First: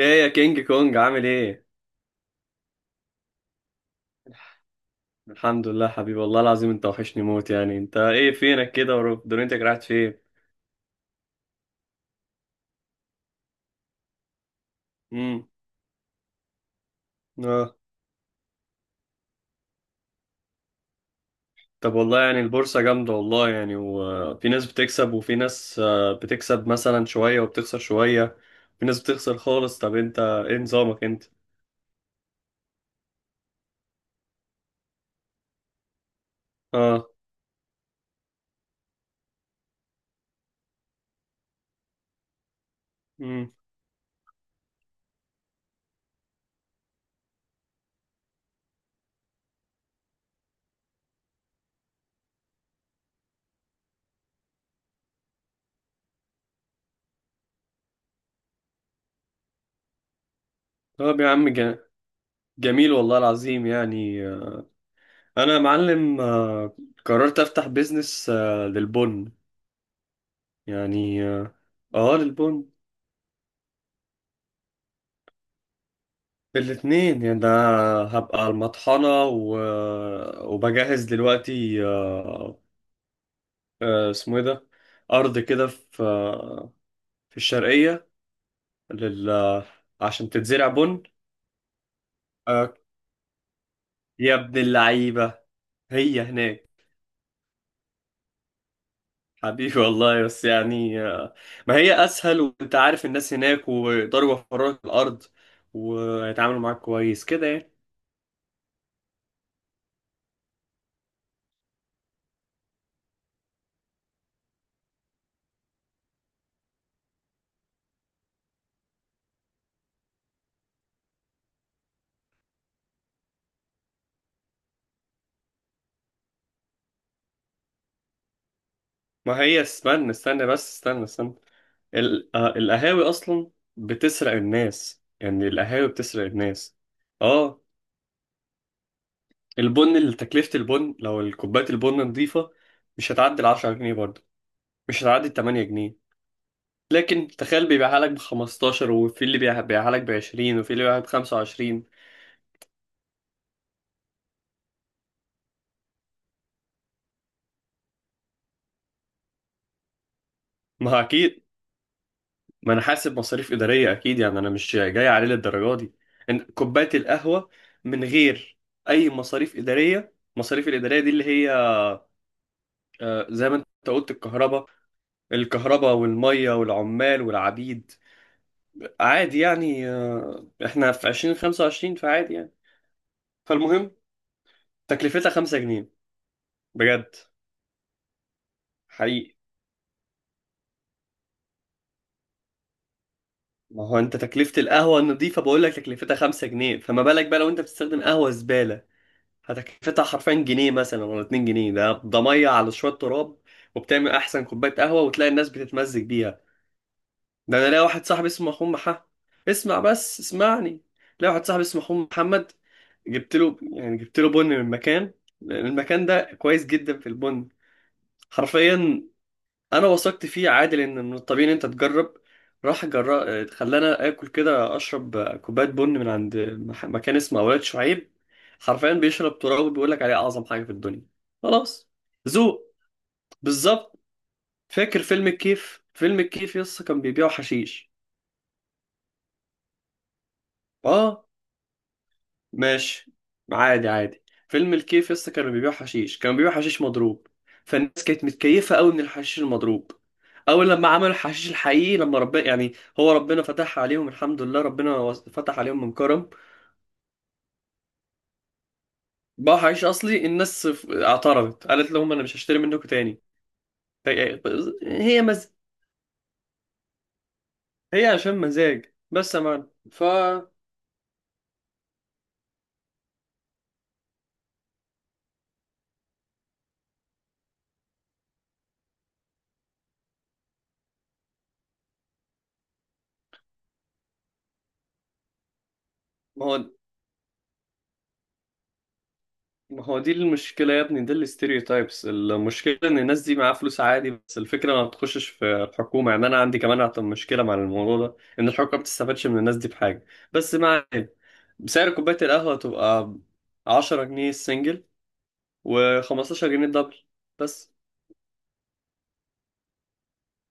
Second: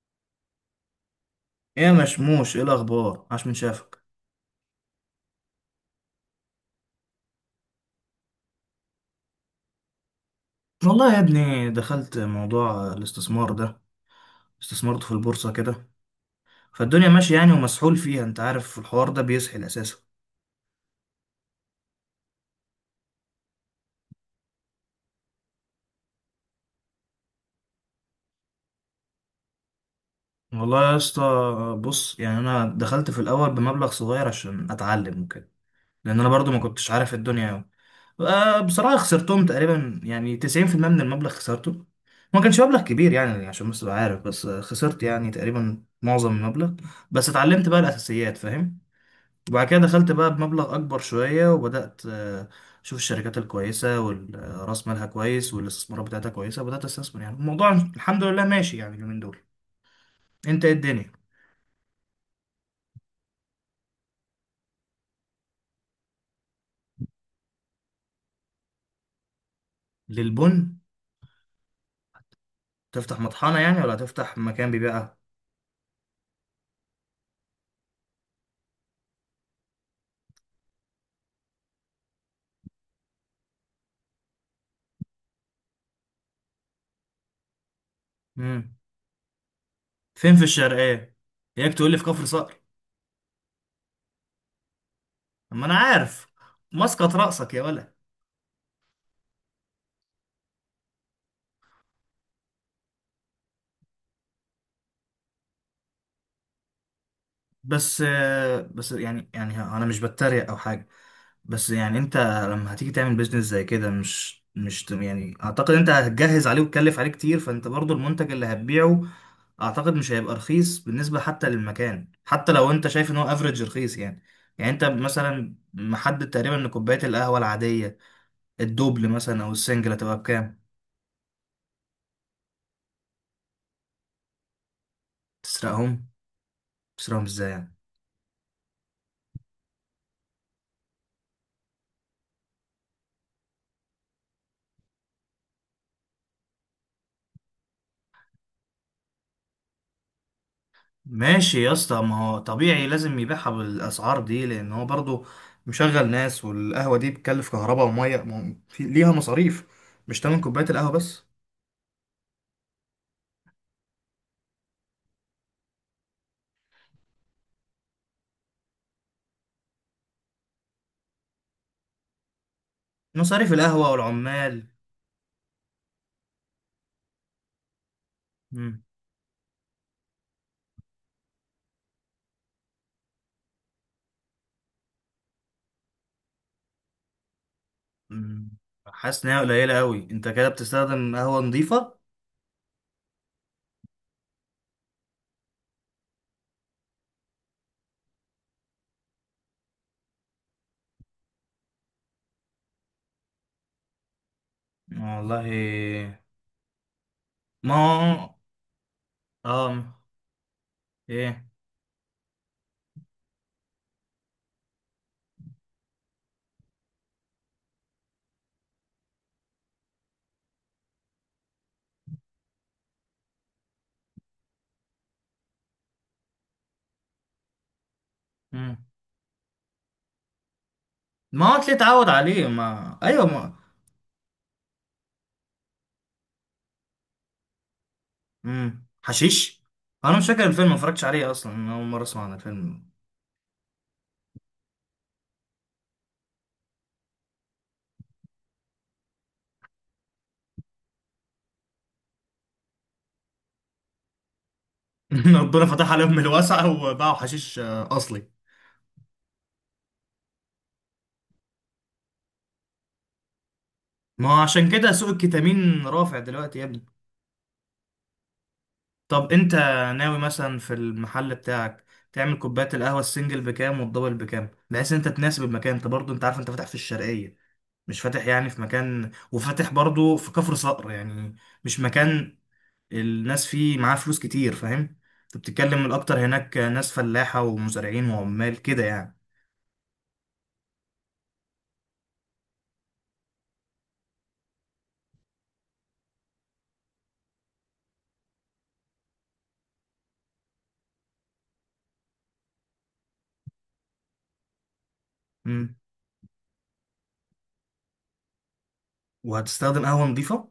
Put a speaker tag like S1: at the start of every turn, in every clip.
S1: ايه يا كينج كونج عامل ايه؟
S2: ايه يا مشموش، ايه الاخبار؟ عاش من شافك.
S1: الحمد لله حبيبي، والله العظيم انت وحشني موت، يعني انت ايه فينك كده ودنيتك راحت فين؟
S2: والله يا ابني دخلت موضوع الاستثمار ده. استثمرت في
S1: امم.
S2: البورصه كده. فالدنيا ماشيه يعني
S1: اه.
S2: ومسحول فيها، انت عارف الحوار ده بيسحل اساسا.
S1: طب والله يعني البورصة جامدة والله، يعني وفي ناس بتكسب وفي ناس بتكسب مثلا شوية وبتخسر شوية. في ناس بتخسر خالص. طب انت ايه
S2: والله يا
S1: نظامك
S2: اسطى،
S1: انت؟
S2: بص يعني انا دخلت في الاول بمبلغ صغير عشان اتعلم وكده، لان انا برضو ما كنتش
S1: اه.
S2: عارف الدنيا أوي. بصراحه خسرتهم تقريبا يعني 90% من المبلغ خسرته. ما كانش مبلغ كبير يعني،
S1: امم.
S2: عشان بس تبقى عارف، بس خسرت يعني تقريبا معظم المبلغ. بس اتعلمت بقى الاساسيات، فاهم؟ وبعد كده دخلت بقى بمبلغ أكبر شوية، وبدأت أشوف الشركات الكويسة والرأس مالها كويس والاستثمارات بتاعتها كويسة، وبدأت أستثمر. يعني الموضوع الحمد لله ماشي يعني اليومين دول. أنت إيه الدنيا؟
S1: طب يا عم جميل والله العظيم، يعني انا يا معلم قررت افتح بيزنس للبن.
S2: للبن؟
S1: يعني اه، للبن
S2: تفتح مطحنة يعني ولا تفتح مكان بيبيعها؟
S1: بالاتنين يعني ده. هبقى على المطحنة وبجهز دلوقتي، اسمه ايه ده، أرض كده في في الشرقية
S2: مم.
S1: لل... عشان
S2: فين في
S1: تتزرع بن.
S2: الشرقية؟ ياك تقول لي في كفر صقر.
S1: آه، يا ابن اللعيبة.
S2: أما أنا
S1: هي
S2: عارف
S1: هناك.
S2: مسقط رأسك يا ولد.
S1: حبيبي والله، بس يعني ما هي أسهل، وأنت عارف الناس هناك ويقدروا يوفروا لك الأرض ويتعاملوا معاك كويس كده يعني.
S2: بس بس يعني يعني انا مش بتريق او حاجه، بس يعني انت لما هتيجي تعمل بيزنس زي كده، مش مش ت- يعني اعتقد انت هتجهز عليه وتكلف عليه كتير. فانت برضو المنتج اللي هتبيعه اعتقد مش هيبقى رخيص بالنسبه حتى للمكان، حتى لو انت شايف ان هو افريج رخيص يعني. يعني انت مثلا محدد تقريبا ان كوبايه القهوه العاديه، الدوبل
S1: ما
S2: مثلا او
S1: هي
S2: السنجل،
S1: استنى
S2: هتبقى
S1: استنى،
S2: بكام؟
S1: بس استنى استنى. القهاوي اصلا بتسرق الناس، يعني القهاوي
S2: تسرقهم؟
S1: بتسرق الناس.
S2: تسرقهم ازاي
S1: اه.
S2: يعني؟
S1: البن اللي تكلفة البن، لو كوباية البن نظيفة مش هتعدي ال 10 جنيه برضه، مش هتعدي ال 8 جنيه، لكن تخيل بيبيعها لك ب 15، وفي اللي بيبيعها لك ب 20، وفي اللي بيبيعها ب
S2: ماشي يا
S1: 25.
S2: اسطى، ما هو طبيعي لازم يبيعها بالاسعار دي، لان هو برضو مشغل ناس، والقهوه دي بتكلف كهرباء وميه، ما هو ليها مصاريف، مش تمن كوبايه القهوه
S1: ما هو
S2: بس.
S1: اكيد، ما انا حاسب مصاريف إدارية اكيد، يعني انا مش جاي عليه للدرجة دي. إن كوباية القهوة من غير اي مصاريف إدارية، مصاريف الإدارية دي اللي هي زي
S2: مصاريف
S1: ما انت
S2: القهوه
S1: قلت
S2: والعمال.
S1: الكهرباء، الكهرباء والمية والعمال والعبيد.
S2: مم.
S1: عادي يعني، احنا في 2025 فعادي يعني. فالمهم تكلفتها 5 جنيه بجد.
S2: مم. حاسس
S1: حقيقي.
S2: انها قليله قوي. انت كده بتستخدم قهوه نظيفه؟
S1: ما هو انت تكلفة القهوة النظيفة بقول لك تكلفتها 5 جنيه، فما بالك بقى لو انت بتستخدم قهوة زبالة؟ هتكلفتها حرفيا جنيه مثلا ولا 2 جنيه. ده مية على شوية تراب، وبتعمل أحسن كوباية قهوة وتلاقي الناس بتتمزج
S2: والله.
S1: بيها. ده أنا
S2: ما
S1: لاقي واحد صاحبي
S2: هو.
S1: اسمه أخوه محمد.
S2: اه.
S1: اسمع،
S2: آه،
S1: بس اسمعني. لاقي واحد
S2: ايه؟
S1: صاحبي اسمه أخوه محمد، جبت له بن من مكان، لأن المكان ده كويس جدا في البن، حرفيا. انا وثقت فيه، عادل ان من الطبيعي ان انت تجرب. راح جرب، خلانا اكل كده اشرب كوبايه بن من عند مكان اسمه اولاد شعيب.
S2: مم.
S1: حرفيا بيشرب تراب بيقول لك عليه اعظم حاجه في الدنيا.
S2: ما هو اللي
S1: خلاص،
S2: اتعود عليه،
S1: ذوق،
S2: ما ايوه ما.
S1: بالظبط. فاكر فيلم الكيف؟ فيلم الكيف يس كان بيبيعوا حشيش.
S2: مم. حشيش. انا مش فاكر الفيلم، ما اتفرجتش
S1: اه،
S2: عليه اصلا، انا اول مره اسمع عن الفيلم.
S1: ماشي. عادي عادي، فيلم الكيف لسه كانوا بيبيعوا حشيش، كانوا بيبيعوا حشيش مضروب، فالناس كانت متكيفة قوي من الحشيش المضروب. اول لما عملوا الحشيش الحقيقي لما ربنا، يعني هو ربنا فتح عليهم الحمد لله، ربنا فتح
S2: ربنا
S1: عليهم
S2: فتح
S1: من
S2: عليهم من
S1: كرم.
S2: الواسعة وباعوا حشيش أصلي.
S1: باعوا حشيش اصلي، الناس اعترضت قالت لهم انا مش هشتري منكم تاني.
S2: ما
S1: هي.
S2: هو عشان كده سوق
S1: هي مز...
S2: الكتامين رافع دلوقتي يا ابني.
S1: هي عشان مزاج
S2: طب
S1: بس يا
S2: أنت
S1: معلم.
S2: ناوي مثلا في المحل بتاعك تعمل كوبايات القهوة السنجل بكام والدبل بكام، بحيث إن أنت تناسب المكان؟ أنت برضه أنت عارف أنت فاتح في الشرقية، مش فاتح يعني في مكان، وفاتح برضه في كفر صقر يعني، مش مكان الناس فيه معاه فلوس كتير، فاهم؟ أنت بتتكلم الأكتر
S1: ما
S2: هناك
S1: هو
S2: ناس فلاحة ومزارعين وعمال كده يعني.
S1: ما هو دي المشكلة يا ابني، دي تايبس. المشكلة ان الناس دي معاها فلوس عادي، بس الفكرة ما بتخشش في الحكومة، يعني انا عندي كمان أعتقد مشكلة مع الموضوع ده، ان الحكومة ما بتستفادش من الناس دي بحاجة. بس مع سعر كوباية القهوة تبقى 10 جنيه السنجل
S2: مم.
S1: و15 جنيه الدبل بس.
S2: وهتستخدم قهوة نظيفة؟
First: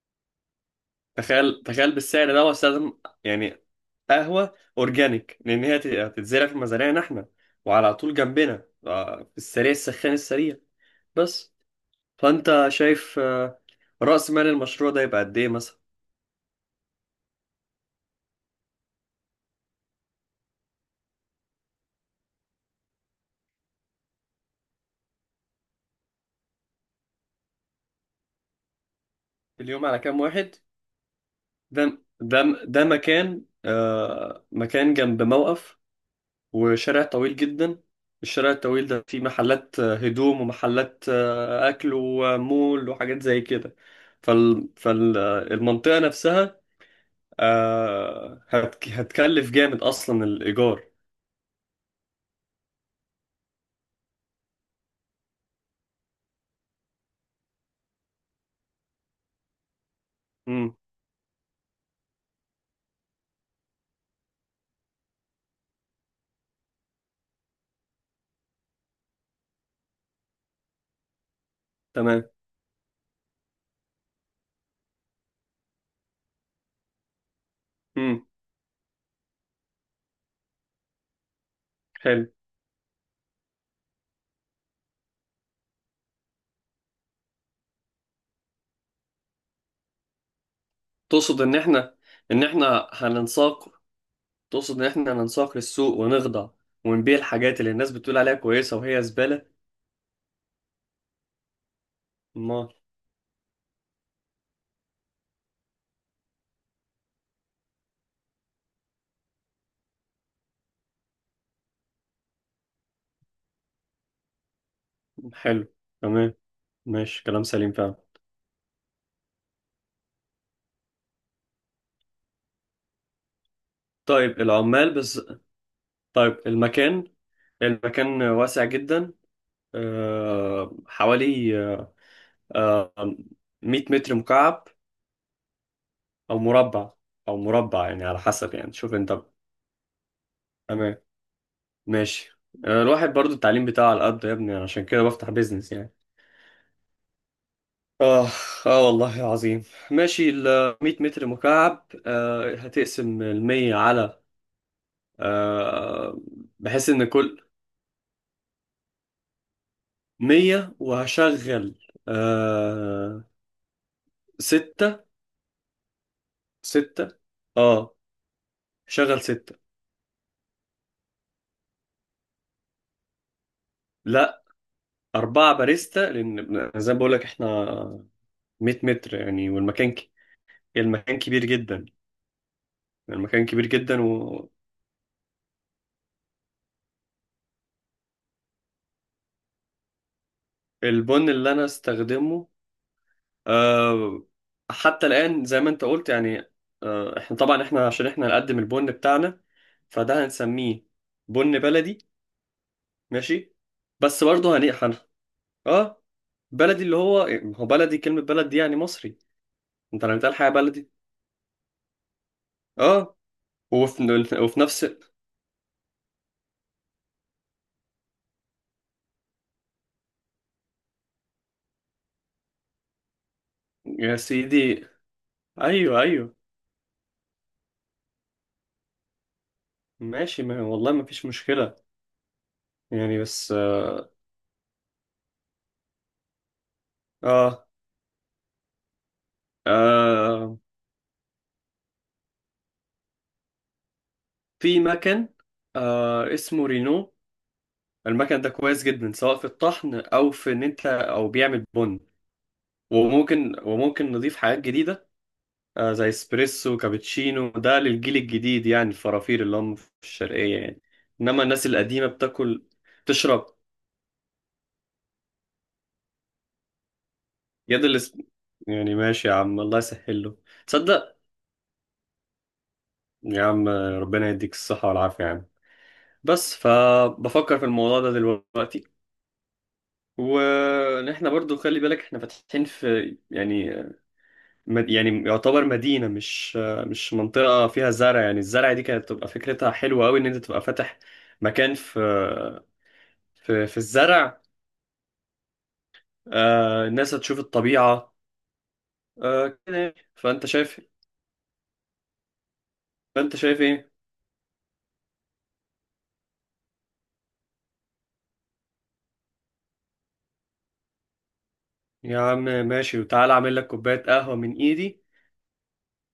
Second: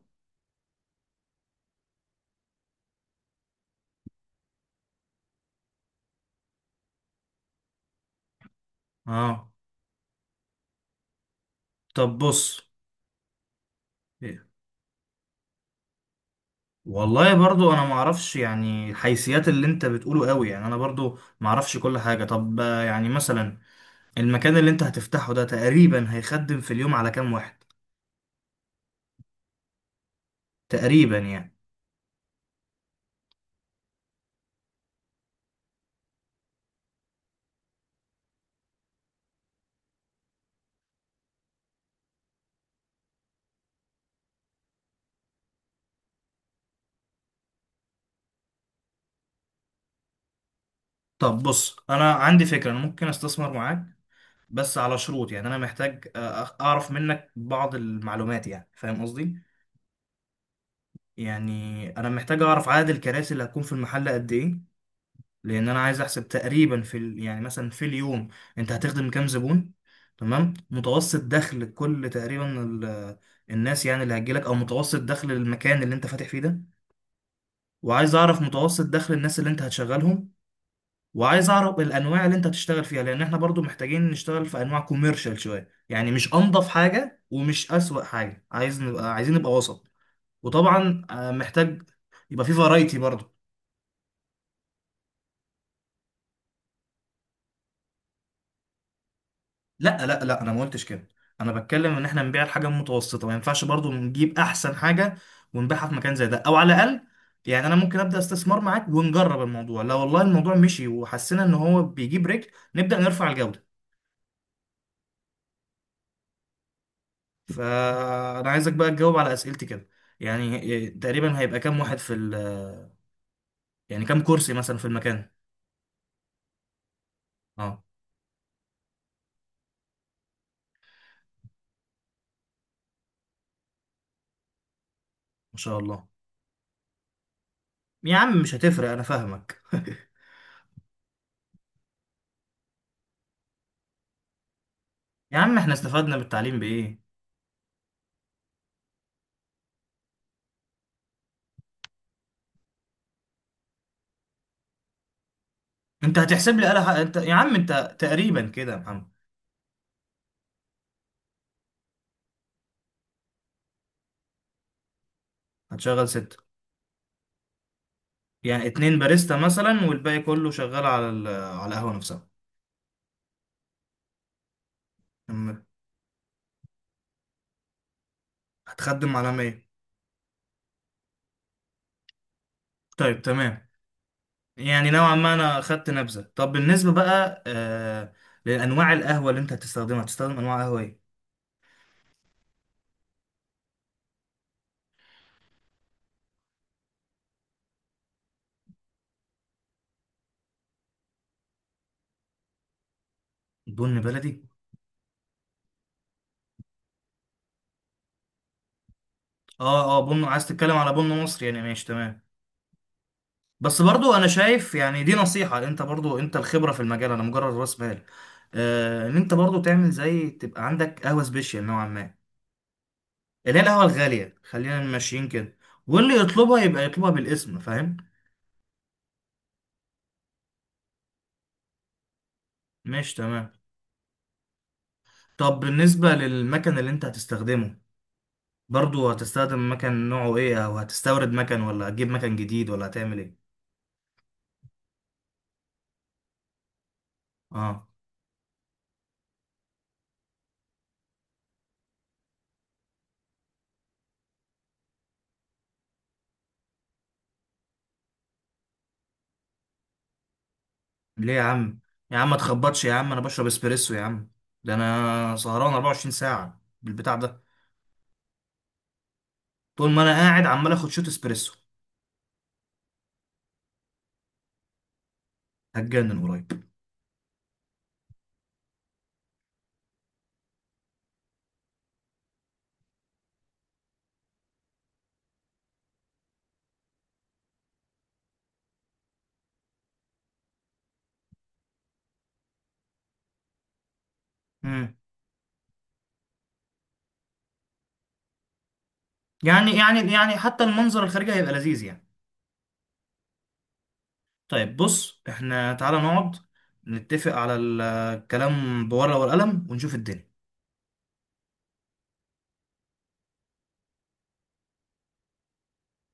S1: تخيل تخيل بالسعر ده واستخدم يعني قهوة اورجانيك، لان هي هتتزرع في مزارعنا احنا، وعلى طول جنبنا في
S2: اه.
S1: السريع السخان السريع. بس
S2: طب بص.
S1: فانت شايف رأس
S2: إيه.
S1: مال المشروع ده يبقى قد ايه مثلا؟
S2: والله برضو انا ما اعرفش يعني الحيثيات اللي انت بتقوله قوي، يعني انا برضو ما اعرفش كل حاجة. طب يعني مثلا المكان اللي انت هتفتحه ده تقريبا هيخدم في اليوم على كام واحد؟
S1: في اليوم على كام واحد؟
S2: تقريبا يعني.
S1: ده مكان، مكان جنب موقف وشارع طويل جدا، الشارع الطويل ده فيه محلات هدوم ومحلات اكل ومول وحاجات زي كده. فالمنطقة نفسها هتكلف جامد اصلا الايجار.
S2: طب بص انا عندي فكرة، انا ممكن استثمر معاك، بس على شروط. يعني انا محتاج اعرف منك بعض المعلومات، يعني فاهم قصدي؟
S1: امم.
S2: يعني انا محتاج اعرف عدد الكراسي اللي هتكون في المحل قد ايه، لان انا عايز احسب تقريبا يعني مثلا في اليوم انت هتخدم كام زبون، تمام؟ متوسط دخل كل
S1: تمام.
S2: تقريبا الناس يعني اللي هتجيلك، او متوسط دخل المكان اللي انت فاتح فيه ده. وعايز
S1: امم.
S2: اعرف متوسط دخل الناس اللي انت هتشغلهم. وعايز اعرف الانواع
S1: حلو.
S2: اللي انت هتشتغل فيها، لان احنا برضو محتاجين نشتغل في انواع كوميرشال شويه يعني، مش انضف حاجه ومش اسوأ حاجه، عايز نبقى، عايزين نبقى وسط. وطبعا
S1: تقصد ان
S2: محتاج
S1: احنا،
S2: يبقى في فرايتي برضو.
S1: هننساق. تقصد ان احنا ننساق للسوق ونخضع، ونبيع الحاجات اللي الناس بتقول عليها كويسة وهي زبالة.
S2: لا، انا ما قلتش كده. انا بتكلم ان احنا نبيع الحاجه
S1: ما،
S2: المتوسطه، ما ينفعش برضو نجيب احسن حاجه ونبيعها في مكان زي ده، او على الاقل يعني انا ممكن ابدا استثمار معاك ونجرب الموضوع، لو والله الموضوع مشي وحسينا ان هو بيجيب رجل نبدا نرفع الجوده.
S1: حلو. تمام، ماشي، كلام سليم فعلا.
S2: فانا عايزك بقى تجاوب على اسئلتي كده. يعني تقريبا هيبقى كام واحد يعني كام
S1: طيب
S2: كرسي مثلا في
S1: العمال بس.
S2: المكان؟
S1: طيب
S2: اه.
S1: المكان واسع جدا. حوالي أه... 100 متر مكعب،
S2: ما شاء الله.
S1: او مربع. يعني
S2: يا
S1: على
S2: عم
S1: حسب،
S2: مش
S1: يعني
S2: هتفرق،
S1: شوف
S2: انا
S1: انت.
S2: فاهمك.
S1: تمام، ماشي. الواحد برضو التعليم بتاعه على قد يا ابني، عشان كده بفتح
S2: يا عم
S1: بيزنس
S2: احنا
S1: يعني.
S2: استفدنا بالتعليم بايه؟
S1: آه آه والله عظيم. ماشي، ال 100 متر مكعب. هتقسم ال 100 على
S2: انت
S1: آه
S2: هتحسب لي، قلق
S1: بحيث إن
S2: انت يا
S1: كل
S2: عم، انت تقريبا كده يا محمد.
S1: 100، وهشغل آه ستة.
S2: هتشغل ستة؟
S1: ستة آه
S2: يعني اتنين
S1: شغل
S2: باريستا
S1: ستة.
S2: مثلا والباقي كله شغال على على القهوة نفسها.
S1: لا، أربعة
S2: أم-
S1: باريستا، لأن زي ما بقول لك إحنا 100 متر
S2: هتخدم على
S1: يعني،
S2: مية.
S1: والمكان المكان كبير جدا.
S2: طيب
S1: المكان كبير
S2: تمام.
S1: جدا
S2: يعني نوعا ما أنا خدت نبذة. طب بالنسبة بقى آه لأنواع القهوة اللي أنت هتستخدمها، هتستخدم أنواع قهوة إيه؟
S1: والبن اللي أنا استخدمه آه، حتى الآن، زي ما أنت قلت، يعني إحنا طبعا إحنا عشان إحنا نقدم البن بتاعنا، فده هنسميه بن بلدي. ماشي.
S2: بن
S1: بس
S2: بلدي؟
S1: برضه آه بلدي اللي هو، هو بلدي كلمة بلد دي يعني مصري.
S2: أه أه،
S1: أنت لما
S2: بن
S1: بتقول
S2: عايز
S1: حاجة
S2: تتكلم
S1: بلدي.
S2: على بن مصري يعني، ماشي تمام.
S1: آه،
S2: بس برضو أنا
S1: وفي
S2: شايف
S1: نفس.
S2: يعني، دي نصيحة، أنت برضو أنت الخبرة في المجال، أنا مجرد رأس مال، ان انت برضو تعمل زي تبقى عندك قهوه سبيشال نوعا ما، اللي هي القهوة
S1: يا
S2: الغالية، خلينا
S1: سيدي،
S2: ماشيين كده،
S1: أيوه
S2: واللي
S1: أيوه،
S2: يطلبها يبقى يطلبها بالاسم، فاهم؟
S1: ماشي، ما والله ما فيش مشكلة.
S2: ماشي
S1: يعني
S2: تمام.
S1: بس
S2: طب بالنسبة للمكان اللي انت
S1: آه
S2: هتستخدمه، برضو هتستخدم مكان نوعه
S1: آه،
S2: ايه؟ او هتستورد مكان ولا هتجيب مكان جديد ولا هتعمل ايه؟
S1: في مكان اسمه رينو.
S2: اه.
S1: المكن ده كويس جدا سواء في الطحن او في ان انت او بيعمل بن، وممكن نضيف حاجات جديده زي اسبريسو كابتشينو. ده للجيل الجديد يعني الفرافير اللي هم في الشرقيه يعني،
S2: ليه يا
S1: انما الناس
S2: عم؟
S1: القديمه
S2: يا عم ما
S1: بتاكل.
S2: تخبطش يا عم، انا بشرب
S1: تشرب.
S2: اسبريسو يا عم. ده انا سهران 24 ساعة بالبتاع ده.
S1: يد الاس... يعني ماشي يا عم، الله
S2: طول ما انا
S1: يسهل له.
S2: قاعد عمال اخد شوت
S1: تصدق،
S2: اسبريسو.
S1: يا عم ربنا يديك الصحه والعافيه يا عم.
S2: هتجنن قريب.
S1: بس فبفكر في الموضوع ده دلوقتي، وان احنا برضو خلي بالك احنا فاتحين في يعني يعني يعتبر مدينة، مش منطقة فيها زرع، يعني الزرع دي كانت تبقى فكرتها حلوة أوي إن أنت تبقى فاتح مكان في في الزرع.
S2: مم.
S1: الناس هتشوف الطبيعة،
S2: يعني
S1: كده يعني.
S2: يعني يعني حتى المنظر الخارجي هيبقى لذيذ يعني.
S1: فأنت شايف إيه؟
S2: طيب بص، احنا تعالى نقعد نتفق على الكلام بورقة والقلم ونشوف الدنيا.
S1: يا عم ماشي، وتعالى أعمل لك كوباية قهوة من إيدي،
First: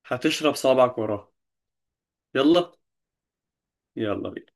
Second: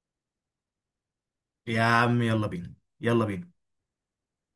S1: هتشرب صابعك وراها.
S2: يا عم يلا
S1: يلا.
S2: بينا. يلا بينا.
S1: يلا بينا.